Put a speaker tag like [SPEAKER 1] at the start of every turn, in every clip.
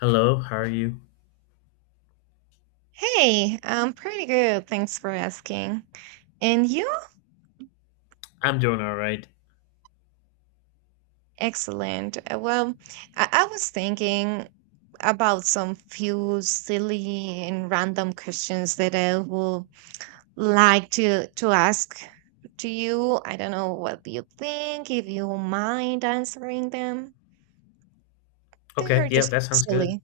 [SPEAKER 1] Hello, how are you?
[SPEAKER 2] Hey, I'm pretty good. Thanks for asking. And you?
[SPEAKER 1] I'm doing all right.
[SPEAKER 2] Excellent. Well, I was thinking about some few silly and random questions that I would like to ask to you. I don't know what you think, if you mind answering them. They
[SPEAKER 1] Okay,
[SPEAKER 2] are
[SPEAKER 1] yeah,
[SPEAKER 2] just
[SPEAKER 1] that sounds good.
[SPEAKER 2] silly,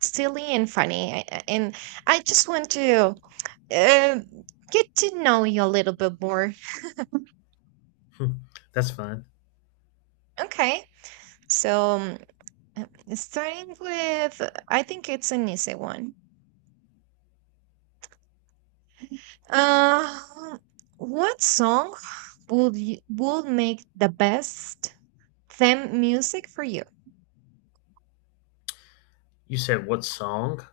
[SPEAKER 2] silly and funny. And I just want to uh, get to know you a little bit more.
[SPEAKER 1] Hmm, That's fine.
[SPEAKER 2] Okay. So um, Um, Starting with, I think it's an easy one. Uh, what song would you, would make the best theme music for you?
[SPEAKER 1] You said what song?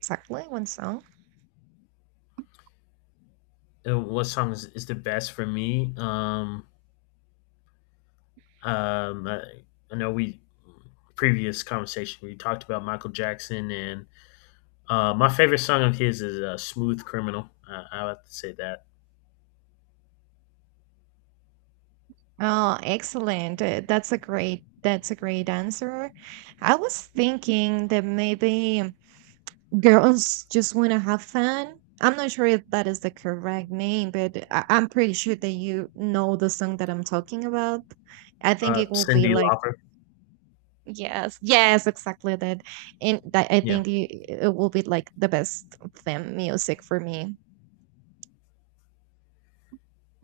[SPEAKER 2] Exactly, one song.
[SPEAKER 1] What song is the best for me? Um, I, I know we previous conversation we talked about Michael Jackson, and my favorite song of his is "Smooth Criminal." I would have to say that.
[SPEAKER 2] Oh, excellent. That's a great answer. I was thinking that maybe girls just want to have fun. I'm not sure if that is the correct name, but I'm pretty sure that you know the song that I'm talking about. I think it will be
[SPEAKER 1] Cindy
[SPEAKER 2] like.
[SPEAKER 1] Lauper.
[SPEAKER 2] Yes, yes, exactly that. And that I
[SPEAKER 1] Yeah.
[SPEAKER 2] think it will be like the best theme music for me.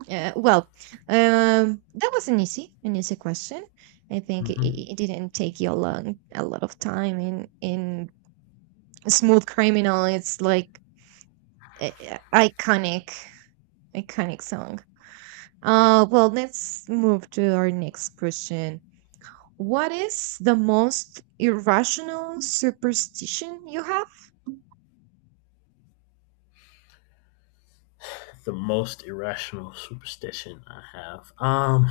[SPEAKER 2] Uh, well, that was an easy question. I think
[SPEAKER 1] hmm
[SPEAKER 2] it didn't take you a lot of time. In Smooth Criminal, it's like iconic, iconic song. Well, let's move to our next question. What is the most irrational superstition you
[SPEAKER 1] The most irrational superstition I have.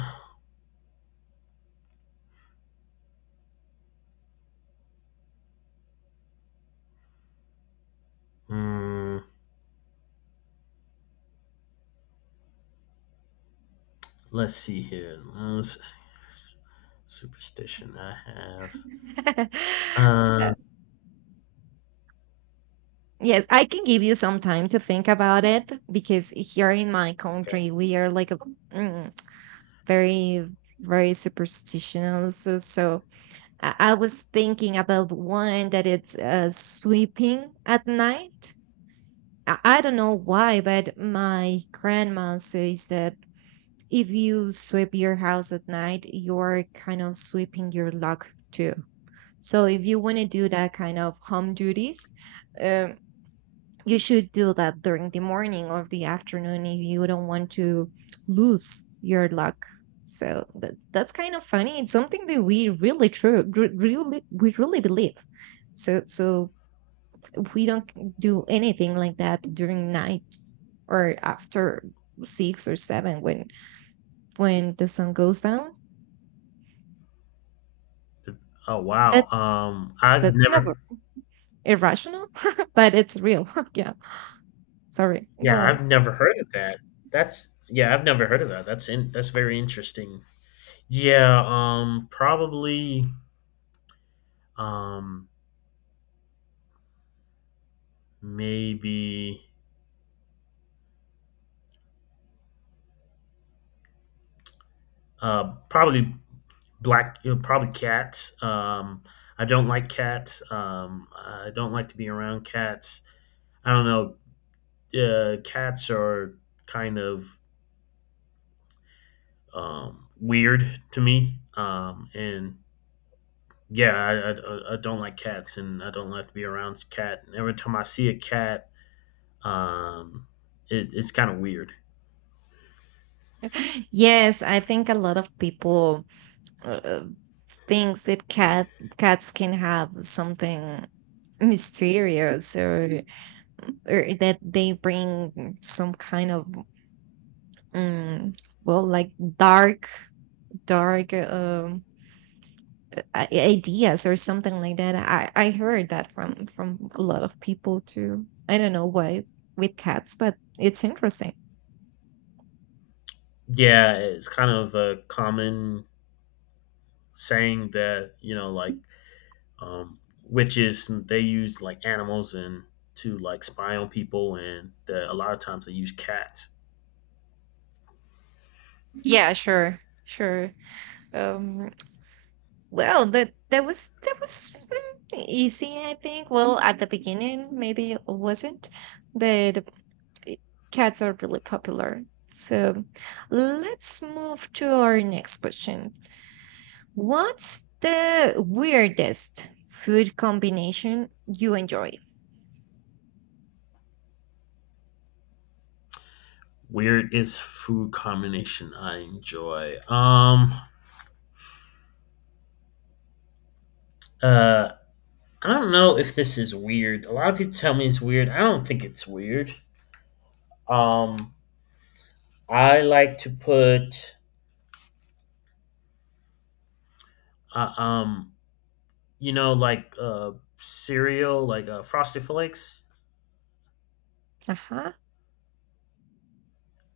[SPEAKER 1] mm, let's see here. Superstition I have.
[SPEAKER 2] have?
[SPEAKER 1] Um,
[SPEAKER 2] Yes, I can give you some time to think about it because here in my
[SPEAKER 1] okay.
[SPEAKER 2] country we are like a mm, very, very superstitious. So I was thinking about one that it's sweeping at night. I don't know why, but my grandma says that if you sweep your house at night, you're kind of sweeping your luck too. So if you want to do that kind of home duties, um, you should do that during the morning or the afternoon if you don't want to lose your luck. So that's kind of funny. It's something that we really we really believe. So we don't do anything like that during night or after six or seven when the sun goes down.
[SPEAKER 1] Oh wow.
[SPEAKER 2] That's
[SPEAKER 1] I've
[SPEAKER 2] that's kind of
[SPEAKER 1] never.
[SPEAKER 2] irrational, but it's real. Yeah. Sorry. Go
[SPEAKER 1] Yeah,
[SPEAKER 2] on.
[SPEAKER 1] I've never heard of that. I've never heard of that. That's in. That's very interesting. Yeah. Probably. Um, maybe. Probably black. You know, probably cats. I don't like cats. I don't like to be around cats. I don't know. Cats are kind of weird to me. And yeah, I don't like cats, and I don't like to be around cat. And every time I see a cat, um, it's kind of weird.
[SPEAKER 2] Yes, I think a lot of people uh, thinks that cats can have something mysterious or that they bring some kind of um, well, like dark, ideas or something like that. I heard that from a lot of people too. I don't know why with cats, but it's interesting.
[SPEAKER 1] Yeah, it's kind of a common saying that like um, witches, they use like animals and to like spy on people, and that a lot of times they use cats.
[SPEAKER 2] Yeah, sure, sure. um Well, that was easy, I think. Well, at the beginning, maybe it wasn't, but i- cats are really popular. So let's move to our next question. What's the weirdest food combination you enjoy?
[SPEAKER 1] Weird is food combination I enjoy. Uh, I don't know if this is weird. A lot of people tell me it's weird. I don't think it's weird. Um, I like to put, uh, um, you know, like uh, cereal, like Frosted Flakes.
[SPEAKER 2] Uh-huh.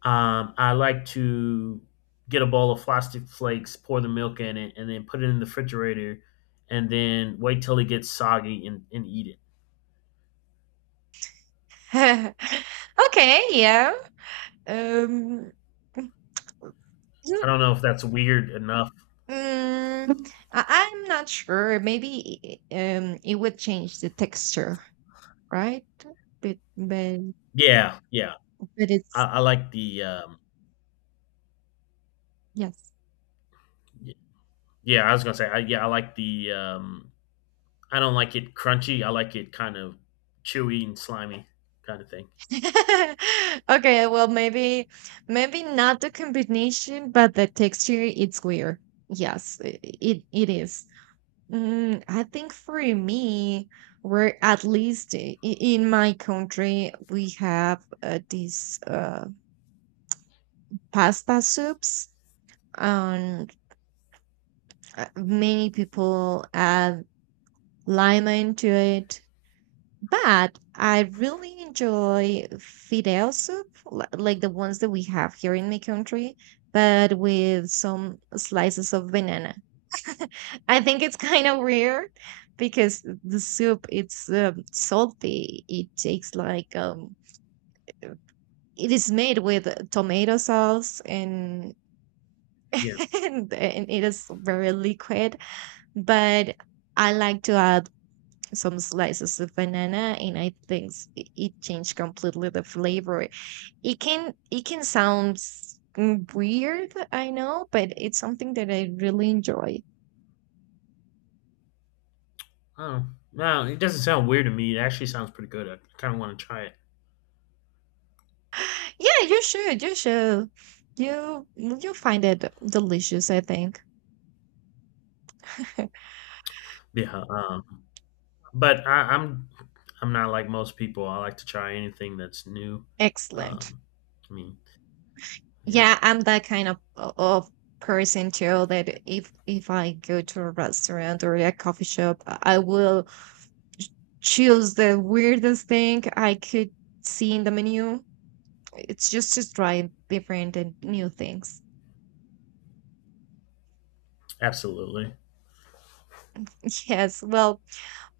[SPEAKER 1] I like to get a bowl of Frosted Flakes, pour the milk in it, and then put it in the refrigerator, and then wait till it gets soggy and eat it.
[SPEAKER 2] Okay, yeah. Um,
[SPEAKER 1] I don't know if that's weird enough.
[SPEAKER 2] Mm, I'm not sure. Maybe it would change the texture, right? But but,
[SPEAKER 1] Yeah, yeah.
[SPEAKER 2] but it's,
[SPEAKER 1] I like the.
[SPEAKER 2] yes.
[SPEAKER 1] Y- yeah, I was gonna say. Yeah, I like the I don't like it crunchy. I like it kind of chewy and slimy kind of thing.
[SPEAKER 2] Okay, well, maybe not the combination, but the texture it's weird. Yes, it it is. Mm, I think for me, we're at least in my country we have these pasta soups. Many people add lima into it, but I really enjoy fideo soup, like the ones that we have here in my country, but with some slices of banana. I think it's kind of weird, because the soup it's salty, it takes like it is made with tomato sauce, and
[SPEAKER 1] Yeah.
[SPEAKER 2] and it is very liquid, but I like to add some slices of banana, and I think it changed completely the flavor. It can, it can sound weird, I know, but it's something that I really enjoy.
[SPEAKER 1] Oh, no, it doesn't sound weird to me. It actually sounds pretty good. I kind of want to try it.
[SPEAKER 2] Yeah, you should, you should. You you'll find it delicious, I think.
[SPEAKER 1] Yeah. But I'm not like most people. I like to try anything that's new.
[SPEAKER 2] Excellent.
[SPEAKER 1] Um, I mean, yeah,
[SPEAKER 2] Yeah, I'm that kind of person too, that if I go to a restaurant or a coffee shop, I will choose the weirdest thing I could see in the menu. It's just to try different and new things.
[SPEAKER 1] absolutely.
[SPEAKER 2] Yes, well,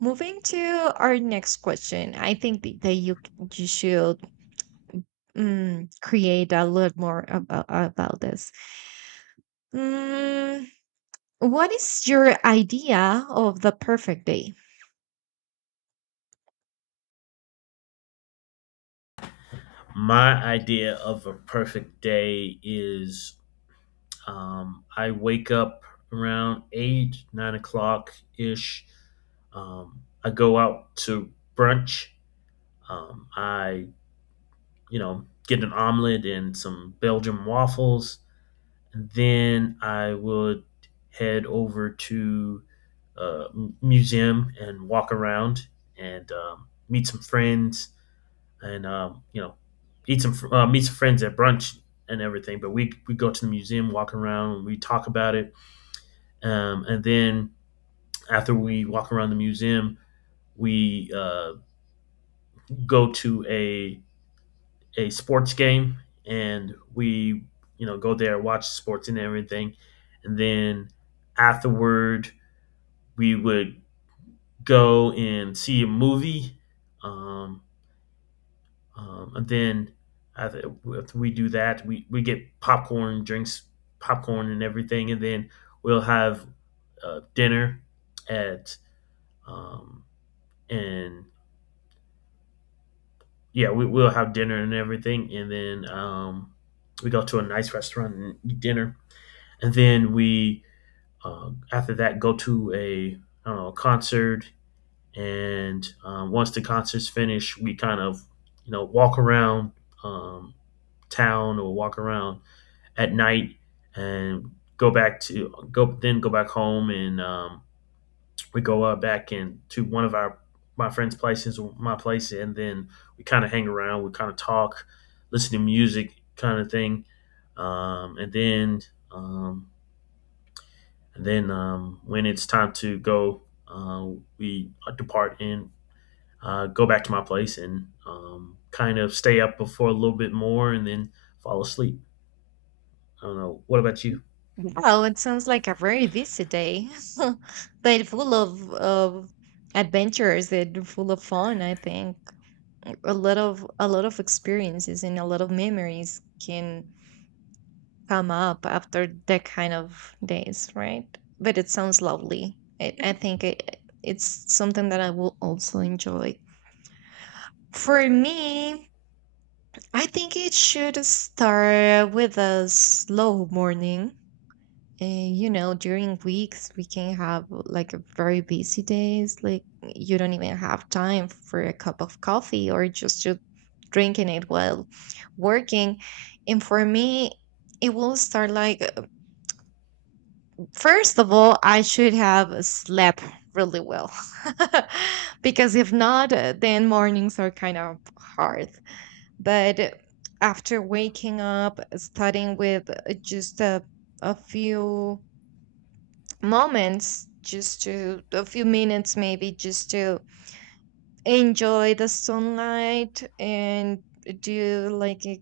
[SPEAKER 2] moving to our next question, I think that you should create a lot more about this. Mm, what is your idea of the perfect day?
[SPEAKER 1] My idea of a perfect day is I wake up around eight, 9 o'clock ish. I go out to brunch. Um, I, you know, get an omelet and some Belgian waffles. And then I would head over to uh, museum and walk around and meet some friends and you know meet some friends at brunch and everything. But we go to the museum, walk around, and we talk about it. And then after we walk around the museum, we go to a sports game, and we you know go there watch sports and everything, and then afterward we would go and see a movie. Um, and then after, after we do that, we get popcorn, drinks, popcorn, and everything. And then we'll have dinner at um, and yeah, we'll have dinner and everything, and then we go to a nice restaurant and eat dinner, and then we after that go to a I don't know, a concert, and once the concert's finished, we kind of you know walk around um, town or walk around at night and go then go back home and we go out back in to one of our my place, and then we kind of hang around. We kind of talk, listen to music, kind of thing, um, and then um, and then when it's time to go, we depart and go back to my place and kind of stay up before a little bit more, and then fall asleep. I don't know. What about you?
[SPEAKER 2] Well, it sounds like a very busy day, but full of adventures and full of fun, I think. A lot of a lot of experiences and a lot of memories can come up after that kind of days, right? But it sounds lovely. I think it's something that I will also enjoy. For me, I think it should start with a slow morning. And you know, during weeks, we can have like a very busy days. Like, you don't even have time for a cup of coffee, or just to drinking it while working. And for me, it will start like first of all, I should have slept really well because if not, then mornings are kind of hard. But after waking up, starting with just a few moments, just to a few minutes maybe, just to enjoy the sunlight and do like a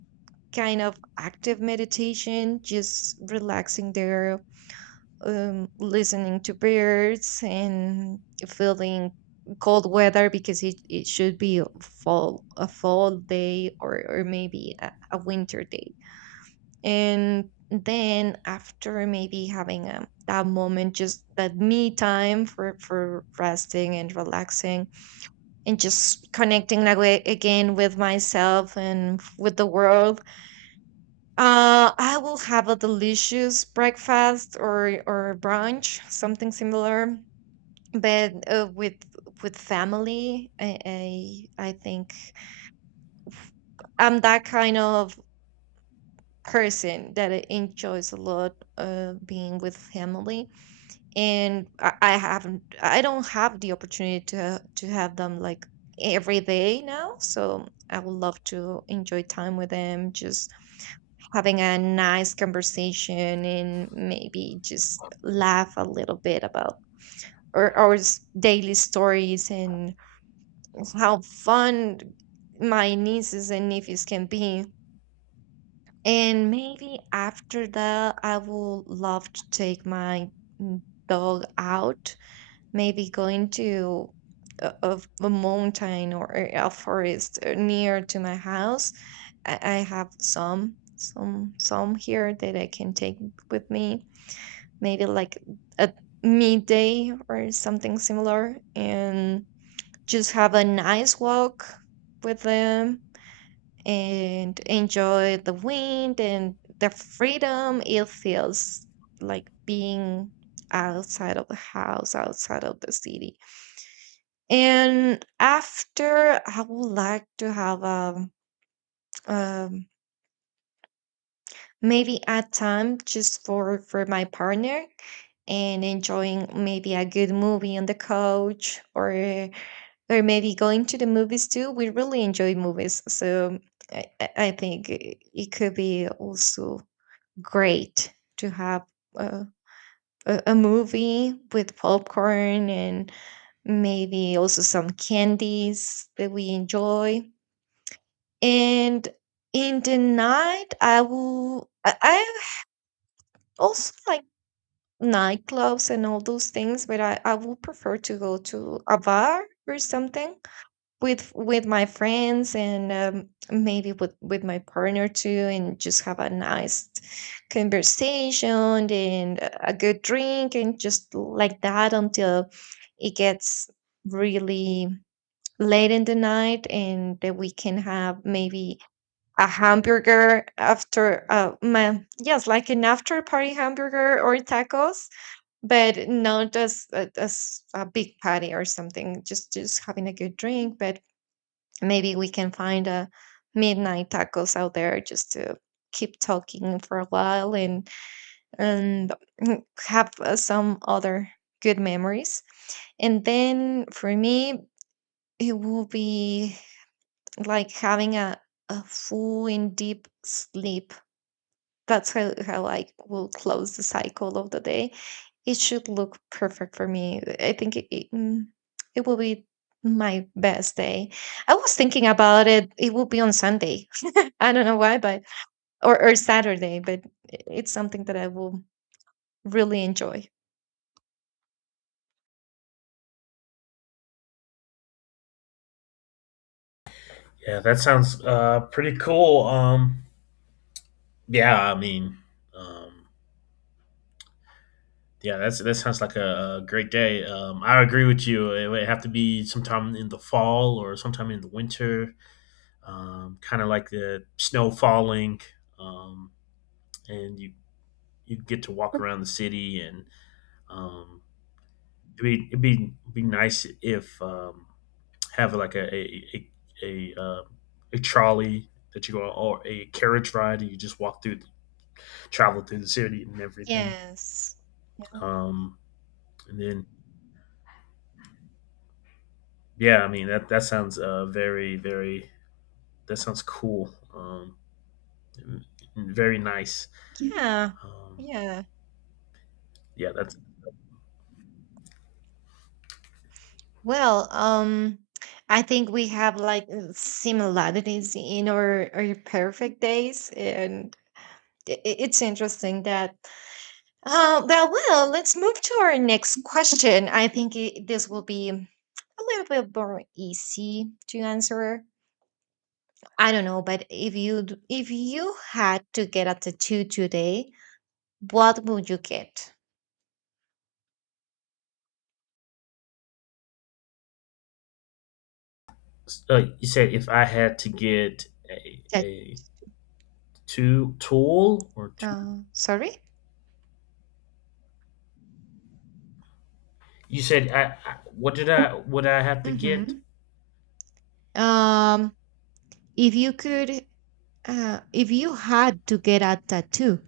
[SPEAKER 2] kind of active meditation, just relaxing there, listening to birds and feeling cold weather, because it should be a fall day, or maybe a winter day. And then, after maybe having that moment, just that me time for resting and relaxing, and just connecting like again with myself and with the world, I will have a delicious breakfast or brunch, something similar, but with family. I think I'm that kind of person that I enjoys a lot being with family, and I haven't, I don't have the opportunity to have them like every day now. So I would love to enjoy time with them, just having a nice conversation and maybe just laugh a little bit about our daily stories and how fun my nieces and nephews can be. And maybe after that, I would love to take my mm, dog out, maybe going to a mountain or a forest near to my house. I have some here that I can take with me, maybe like a midday or something similar, and just have a nice walk with them and enjoy the wind and the freedom it feels like, being outside of the house, outside of the city. And after, I would like to have a um, maybe a time just for my partner, and enjoying maybe a good movie on the couch, or maybe going to the movies too. We really enjoy movies, so I think it it could be also great to have a, a movie with popcorn, and maybe also some candies that we enjoy. And in the night, I also like nightclubs and all those things, but I would prefer to go to a bar or something with my friends, and maybe with my partner too, and just have a nice conversation and a good drink, and just like that until it gets really late in the night. And that we can have maybe a hamburger after yes, like an after party hamburger or tacos, but not as, as a big party or something, just having a good drink. But maybe we can find a midnight tacos out there, just to keep talking for a while, and have some other good memories. And then for me, it will be like having a full and deep sleep. That's how I will close the cycle of the day. It should look perfect for me. I think it will be my best day. I was thinking about it. It will be on Sunday. I don't know why, but or Saturday. But it's something that I will really enjoy.
[SPEAKER 1] Yeah, that sounds pretty cool. Yeah, I mean, um, Yeah, that sounds like a great day. I agree with you. It would have to be sometime in the fall or sometime in the winter, kind of like the snow falling, um, and you get to walk around the city, and um, be nice if have like a, uh, a trolley that you go on, or a carriage ride, and you just walk through, travel through the city and everything.
[SPEAKER 2] Yes. Yeah.
[SPEAKER 1] Um, and then Yeah, I mean that sounds very very that sounds cool and- and very nice.
[SPEAKER 2] Yeah.
[SPEAKER 1] Um,
[SPEAKER 2] Yeah.
[SPEAKER 1] yeah, that's.
[SPEAKER 2] Well, I think we have like similarities in our perfect days, and it's interesting that. Let's move to our next question. I think I this will be a little bit more easy to answer. I don't know, but if if you had to get a tattoo today, what would you get?
[SPEAKER 1] You said if I had to get
[SPEAKER 2] Tat-
[SPEAKER 1] a two tool or two,
[SPEAKER 2] sorry.
[SPEAKER 1] you said I what did I what I have to get?
[SPEAKER 2] Mm-hmm. Um, if you could, if you had to get a tattoo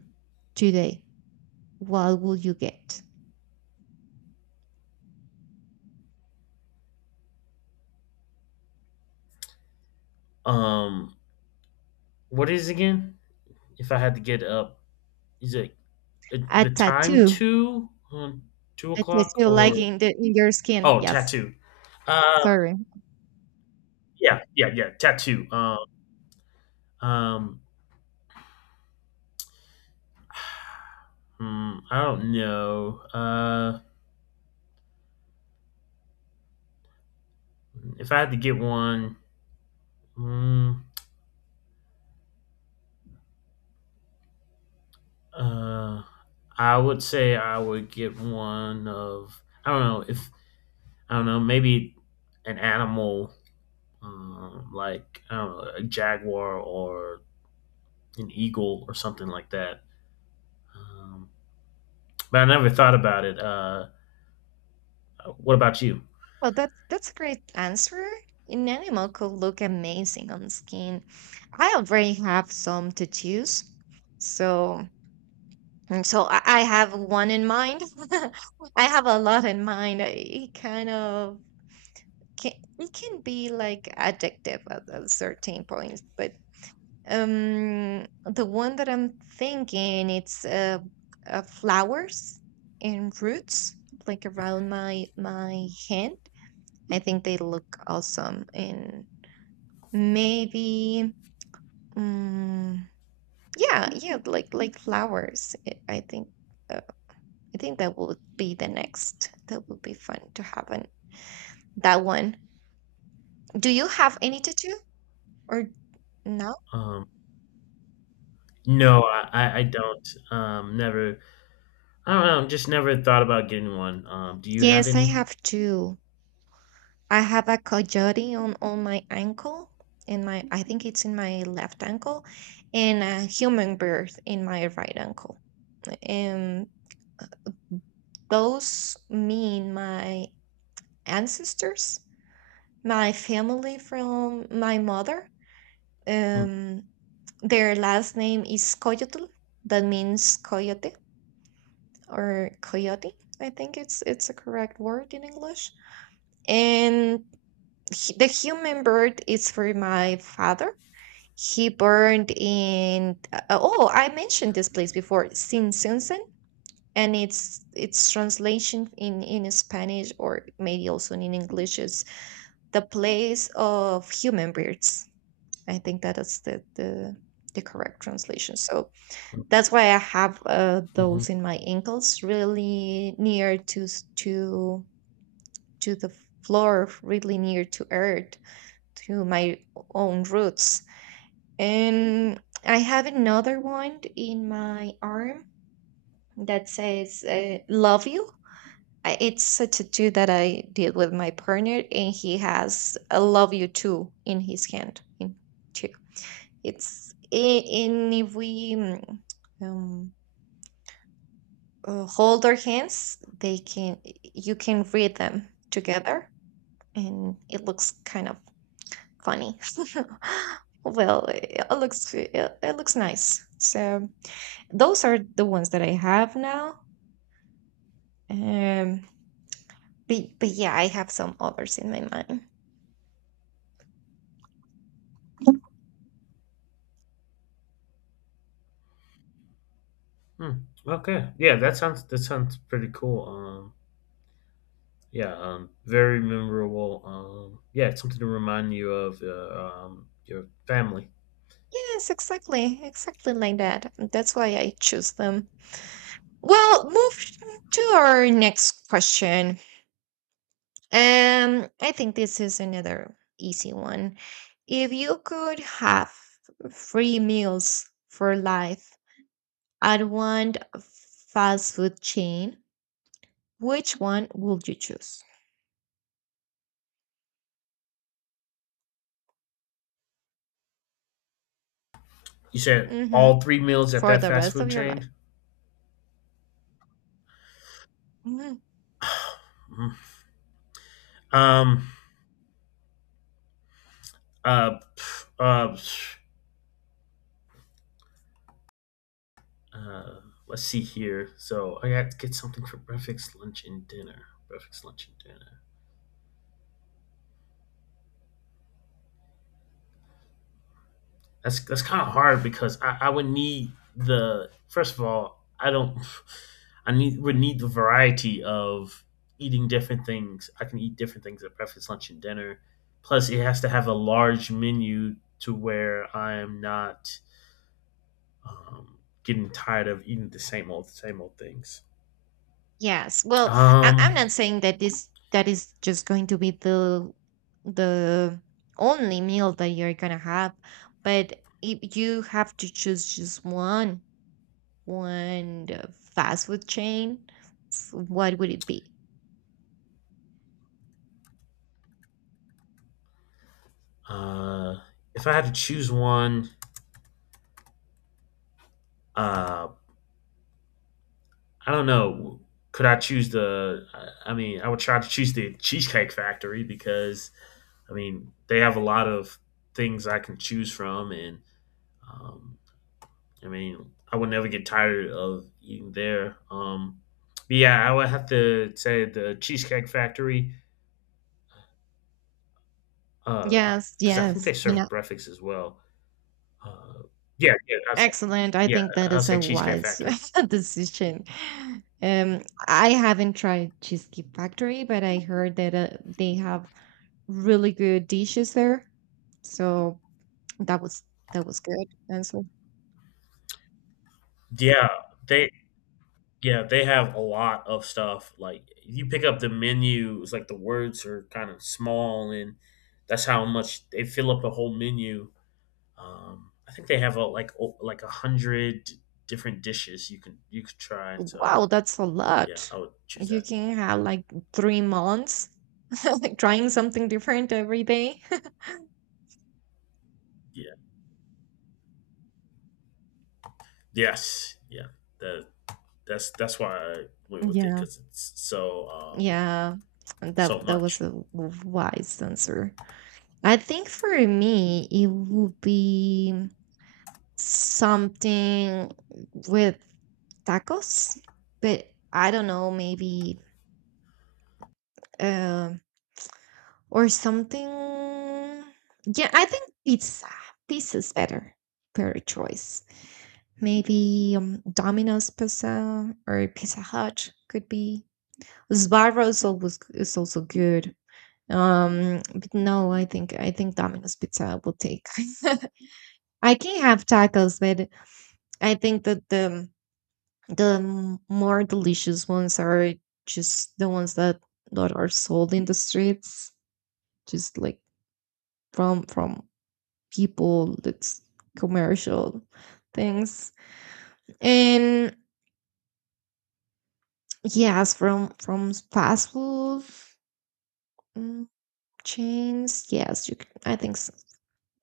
[SPEAKER 2] today, what would you get?
[SPEAKER 1] Um, what is it again? If I had to get up, is it
[SPEAKER 2] A
[SPEAKER 1] the time
[SPEAKER 2] tattoo,
[SPEAKER 1] two two
[SPEAKER 2] a
[SPEAKER 1] o'clock
[SPEAKER 2] tattoo, like
[SPEAKER 1] or
[SPEAKER 2] in the in your skin.
[SPEAKER 1] oh
[SPEAKER 2] Yes.
[SPEAKER 1] tattoo? Uh,
[SPEAKER 2] Sorry.
[SPEAKER 1] yeah, tattoo. Um, I don't know. If I had to get one, mm, uh, I would say I would get one of I don't know if I don't know maybe an animal like I don't know a jaguar or an eagle or something like that. Um, but I never thought about it. What about you?
[SPEAKER 2] Well, that's a great answer. An animal could look amazing on skin. I already have some tattoos, so, and so I have one in mind. I have a lot in mind. It kind of can, it can be like addictive at a certain points, but the one that I'm thinking it's flowers and roots like around my hand. I think they look awesome and maybe mm, yeah, yeah, like flowers. I think uh, I think that would be the next. That would be fun to have an that one. Do you have any tattoo or no?
[SPEAKER 1] Um, no, I don't. Never. I don't know. Just never thought about getting one. Do you have
[SPEAKER 2] Yes, I
[SPEAKER 1] any?
[SPEAKER 2] have two. I have a coyote on my ankle, in my, I think it's in my left ankle, and a human birth in my right ankle. And those mean my ancestors, my family from my mother.
[SPEAKER 1] Mm-hmm.
[SPEAKER 2] Um, their last name is Coyotl. That means coyote or coyote. I think it's a correct word in English. And the human birth is for my father. He burned in oh, I mentioned this place before, Sinsunsen, and it's its translation in Spanish or maybe also in English is the place of human birds. I think that is the the correct translation. So that's why I have
[SPEAKER 1] Mm-hmm.
[SPEAKER 2] those in my ankles, really near to to the floor, really near to earth, to my own roots. And I have another one in my arm that says "Love you." It's a tattoo that I did with my partner, and he has a "Love you too" in his hand. In two. And if we um, hold our hands, they can, you can read them together, and it looks kind of funny. Well, it, it looks nice. So those are the ones that I have now. Um, but yeah, I have some others in my mind.
[SPEAKER 1] Hmm. Okay. Yeah, that sounds pretty cool. Yeah. Very memorable. Yeah, it's something to remind you of your family.
[SPEAKER 2] Yes, exactly, exactly like that. That's why I choose them. Well, move to our next question. I think this is another easy one. If you could have free meals for life at one fast food chain, which one would you choose?
[SPEAKER 1] You said
[SPEAKER 2] Hmm.
[SPEAKER 1] all three meals at
[SPEAKER 2] For
[SPEAKER 1] that
[SPEAKER 2] the
[SPEAKER 1] fast
[SPEAKER 2] rest of
[SPEAKER 1] food
[SPEAKER 2] your life.
[SPEAKER 1] chain.
[SPEAKER 2] Mhm.
[SPEAKER 1] Mhm. Um. Uh. pff, Uh. pff, uh, Let's see here. So I got to get something for breakfast, lunch, and dinner. Breakfast, lunch, and dinner. That's kind of hard because I would need the first of all I don't I need would need the variety of eating different things. I can eat different things at breakfast, lunch, and dinner. Plus, it has to have a large menu to where I am not getting tired of eating the same old things.
[SPEAKER 2] Yes. Well, I'm
[SPEAKER 1] Um,
[SPEAKER 2] not saying that this that is just going to be the only meal that you're gonna have, but if you have to choose just one, one fast food chain, what would it be?
[SPEAKER 1] uh, if I had to choose one, uh, I don't know. Could I choose the? I mean, I would try to choose the Cheesecake Factory because, I mean, they have a lot of things I can choose from, and um, I mean, I would never get tired of eating there. But yeah, I would have to say the Cheesecake Factory
[SPEAKER 2] Yes,
[SPEAKER 1] because I think they
[SPEAKER 2] yes, you know,
[SPEAKER 1] serve breakfast as well. Uh, yeah, yeah, I'll say,
[SPEAKER 2] excellent. I
[SPEAKER 1] yeah,
[SPEAKER 2] think that
[SPEAKER 1] I'll
[SPEAKER 2] is
[SPEAKER 1] say
[SPEAKER 2] a
[SPEAKER 1] Cheesecake
[SPEAKER 2] wise
[SPEAKER 1] Factory.
[SPEAKER 2] decision. Um, I haven't tried Cheesecake Factory, but I heard that they have really good dishes there. So that was that was good. And so,
[SPEAKER 1] Yeah, they Yeah, they have a lot of stuff. Like if you pick up the menu, it's like the words are kind of small, and that's how much they fill up the whole menu. I think they have like like a hundred different dishes you can you could try. So
[SPEAKER 2] wow, that's a
[SPEAKER 1] yeah,
[SPEAKER 2] lot.
[SPEAKER 1] I would choose
[SPEAKER 2] You
[SPEAKER 1] that.
[SPEAKER 2] can have like 3 months trying something different every day.
[SPEAKER 1] Yeah. Yes. Yeah. That that's why I went with it
[SPEAKER 2] Yeah.
[SPEAKER 1] because it's so
[SPEAKER 2] Yeah, that
[SPEAKER 1] so
[SPEAKER 2] that was
[SPEAKER 1] much.
[SPEAKER 2] a wise answer. I think for me, it would be something with tacos, but I don't know, maybe um or something. Yeah, I think pizza. Pizza's better per choice. Maybe Domino's pizza or Pizza Hut could be. Sbarro's always is also good. But no, I think Domino's Pizza will take. I can have tacos, but I think that the more delicious ones are just the ones that that are sold in the streets, just like from people that's commercial things. And yes, from fast food mm, chains, yes, you can, I think s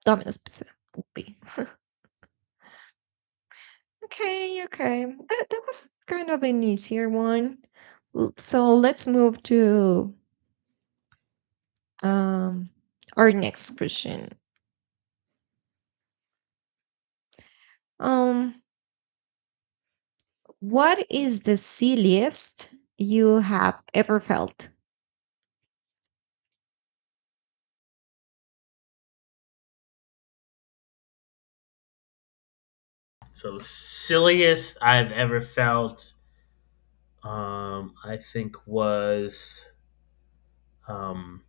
[SPEAKER 2] Domino's Pizza will be. Okay, okay. That, that was kind of an easier one. So let's move to um our next question. Um, what is the silliest you have ever felt?
[SPEAKER 1] So the silliest I've ever felt, I think was um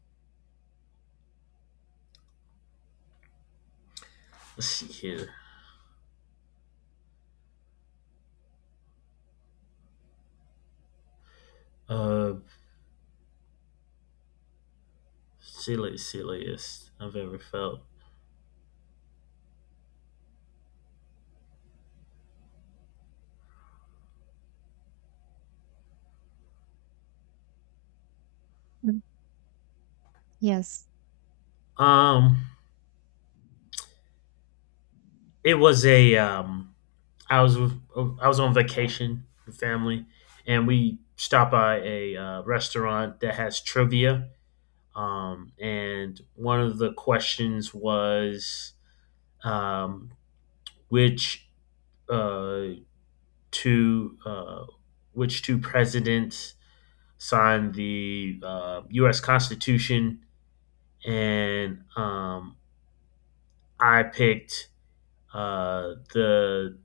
[SPEAKER 1] let's see here. Uh, Silliest I've ever felt.
[SPEAKER 2] Mm. Yes.
[SPEAKER 1] Um, it was a I was I was on vacation with family, and we stopped by a restaurant that has trivia. And one of the questions was um, which uh two uh which two presidents signed the U.S. Constitution and I picked uh, the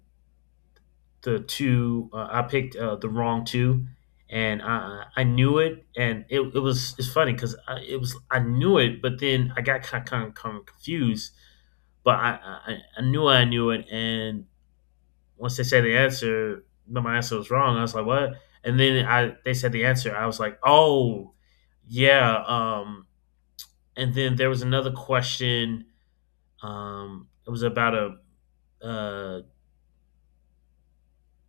[SPEAKER 1] the two. I picked the wrong two, and I knew it, and it was it's funny because it was I knew it, but then I got kind of confused. But I knew it, and once they said the answer, no, my answer was wrong. I was like, what? And then I they said the answer. I was like, oh, yeah. And then there was another question. It was about a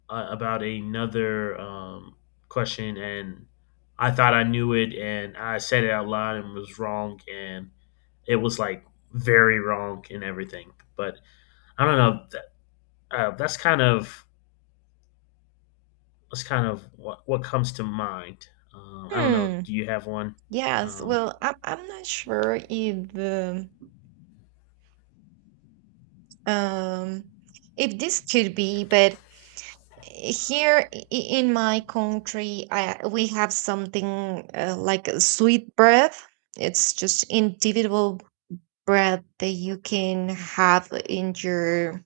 [SPEAKER 1] about another question, and I thought I knew it, and I said it out loud and was wrong, and it was like very wrong and everything. But I don't know. Uh, that's kind of that's kind of what comes to mind. I don't know.
[SPEAKER 2] Hmm.
[SPEAKER 1] Do you have one?
[SPEAKER 2] Yes,
[SPEAKER 1] Um,
[SPEAKER 2] well, I'm not sure um, if this could be, but here in my country, we have something like a sweet bread. It's just individual bread that you can have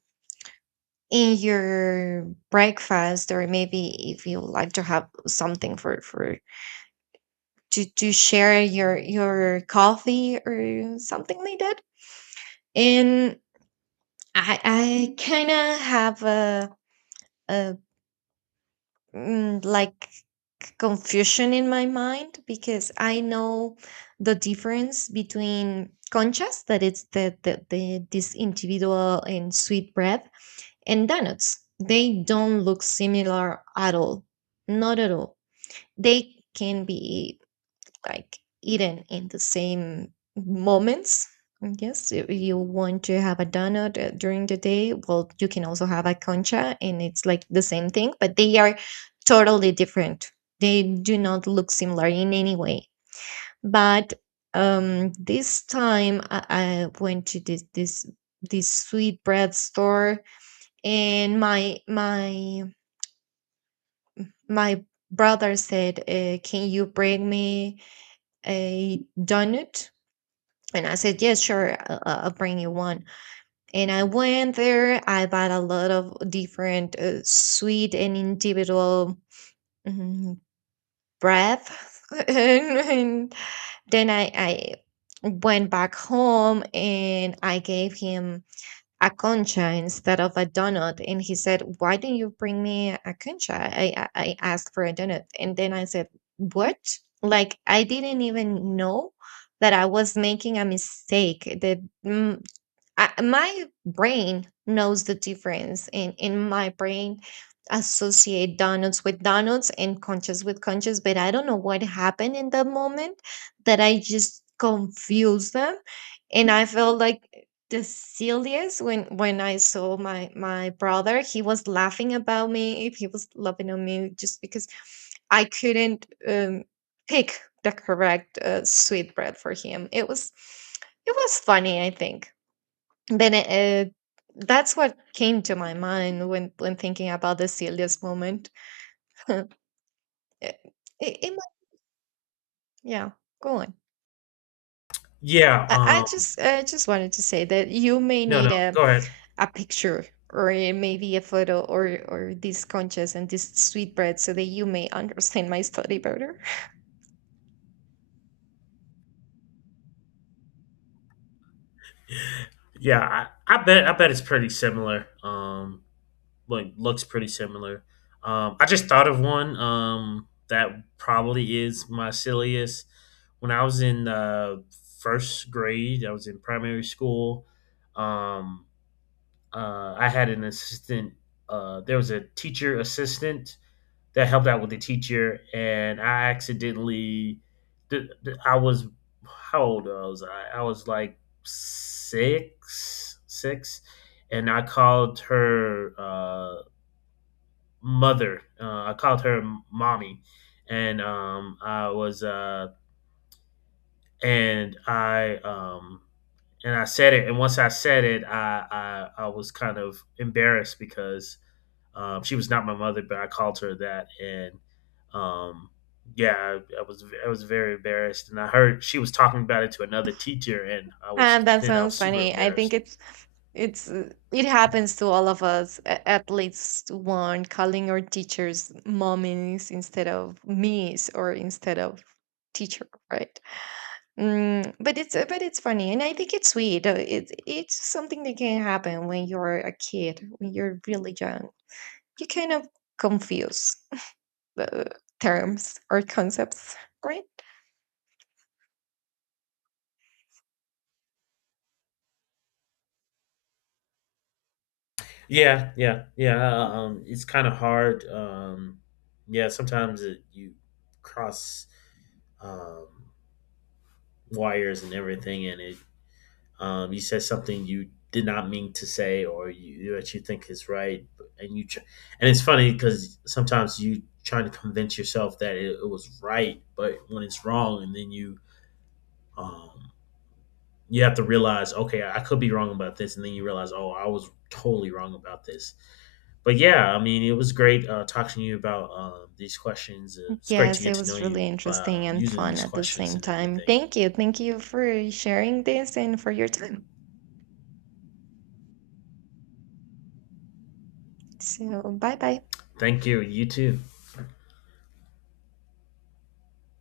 [SPEAKER 2] in your breakfast, or maybe if you like to have something for to share your coffee or something like that. And I kind of have a like confusion in my mind because I know the difference between conchas, that it's the this individual and sweet bread, and donuts. They don't look similar at all, not at all. They can be like eaten in the same moments. Yes, if you want to have a donut during the day, well, you can also have a concha, and it's like the same thing, but they are totally different. They do not look similar in any way. But this time I went to this this sweet bread store, and my brother said, "Can you bring me a donut?" And I said, yes, sure, I'll bring you one. And I went there. I bought a lot of different sweet and individual mm, bread. And then I went back home and I gave him a concha instead of a donut, and he said, why didn't you bring me a concha? I asked for a donut. And then I said, what? Like, I didn't even know that I was making a mistake, mm, my brain knows the difference, and in my brain associate donuts with donuts and conchas with conchas, but I don't know what happened in the moment that I just confused them. And I felt like the silliest when I saw my my brother. He was laughing about me. He was laughing at me just because I couldn't pick the correct sweet bread for him. It was it was funny, I think. Then that's what came to my mind when thinking about the silliest moment. it, it, it might, yeah, go on.
[SPEAKER 1] yeah.
[SPEAKER 2] I
[SPEAKER 1] Um,
[SPEAKER 2] just wanted to say that you may
[SPEAKER 1] no. No.
[SPEAKER 2] need
[SPEAKER 1] Go ahead.
[SPEAKER 2] a picture or maybe a photo or these conchas and this sweetbread so that you may understand my story better.
[SPEAKER 1] Yeah. I bet. I bet it's pretty similar. Like looks pretty similar. I just thought of one that probably is my silliest. When I was in first grade, I was in primary school. Um, I had an assistant. There was a teacher assistant that helped out with the teacher, and I accidentally, I was how old was I? I was like six, six, and I called her. Mother. I called her mommy, and um, I was uh, and I um, and I said it. And once I said it, I was kind of embarrassed because she was not my mother, but I called her that, and um, yeah, I was very embarrassed. And I heard she was talking about it to another teacher, and I was
[SPEAKER 2] And that
[SPEAKER 1] then I was
[SPEAKER 2] sounds
[SPEAKER 1] super
[SPEAKER 2] funny. I think
[SPEAKER 1] embarrassed.
[SPEAKER 2] it's it happens to all of us at least one, calling our teachers mommies instead of me's or instead of teacher, right? Mm, but it's funny, and I think it's sweet. It it's something that can happen when you're a kid, when you're really young. You kind of confuse uh, terms or concepts, right?
[SPEAKER 1] Yeah, yeah, yeah. It's kind of hard. Yeah, sometimes you cross um, wires and everything, and it you said something you did not mean to say, or you that you think is right, and and it's funny because sometimes you trying to convince yourself that it was right, but when it's wrong, and then you um, you have to realize, okay, I could be wrong about this, and then you realize, oh, I was totally wrong about this. But yeah, I mean, it was great talking to you about these questions. It's great to
[SPEAKER 2] Yes,
[SPEAKER 1] get
[SPEAKER 2] it
[SPEAKER 1] to know
[SPEAKER 2] was
[SPEAKER 1] you
[SPEAKER 2] really
[SPEAKER 1] by
[SPEAKER 2] interesting and
[SPEAKER 1] using
[SPEAKER 2] fun
[SPEAKER 1] these
[SPEAKER 2] at the
[SPEAKER 1] questions
[SPEAKER 2] same
[SPEAKER 1] and
[SPEAKER 2] time.
[SPEAKER 1] everything.
[SPEAKER 2] Thank you. Thank you for sharing this and for your time. So, bye bye.
[SPEAKER 1] Thank you. You too.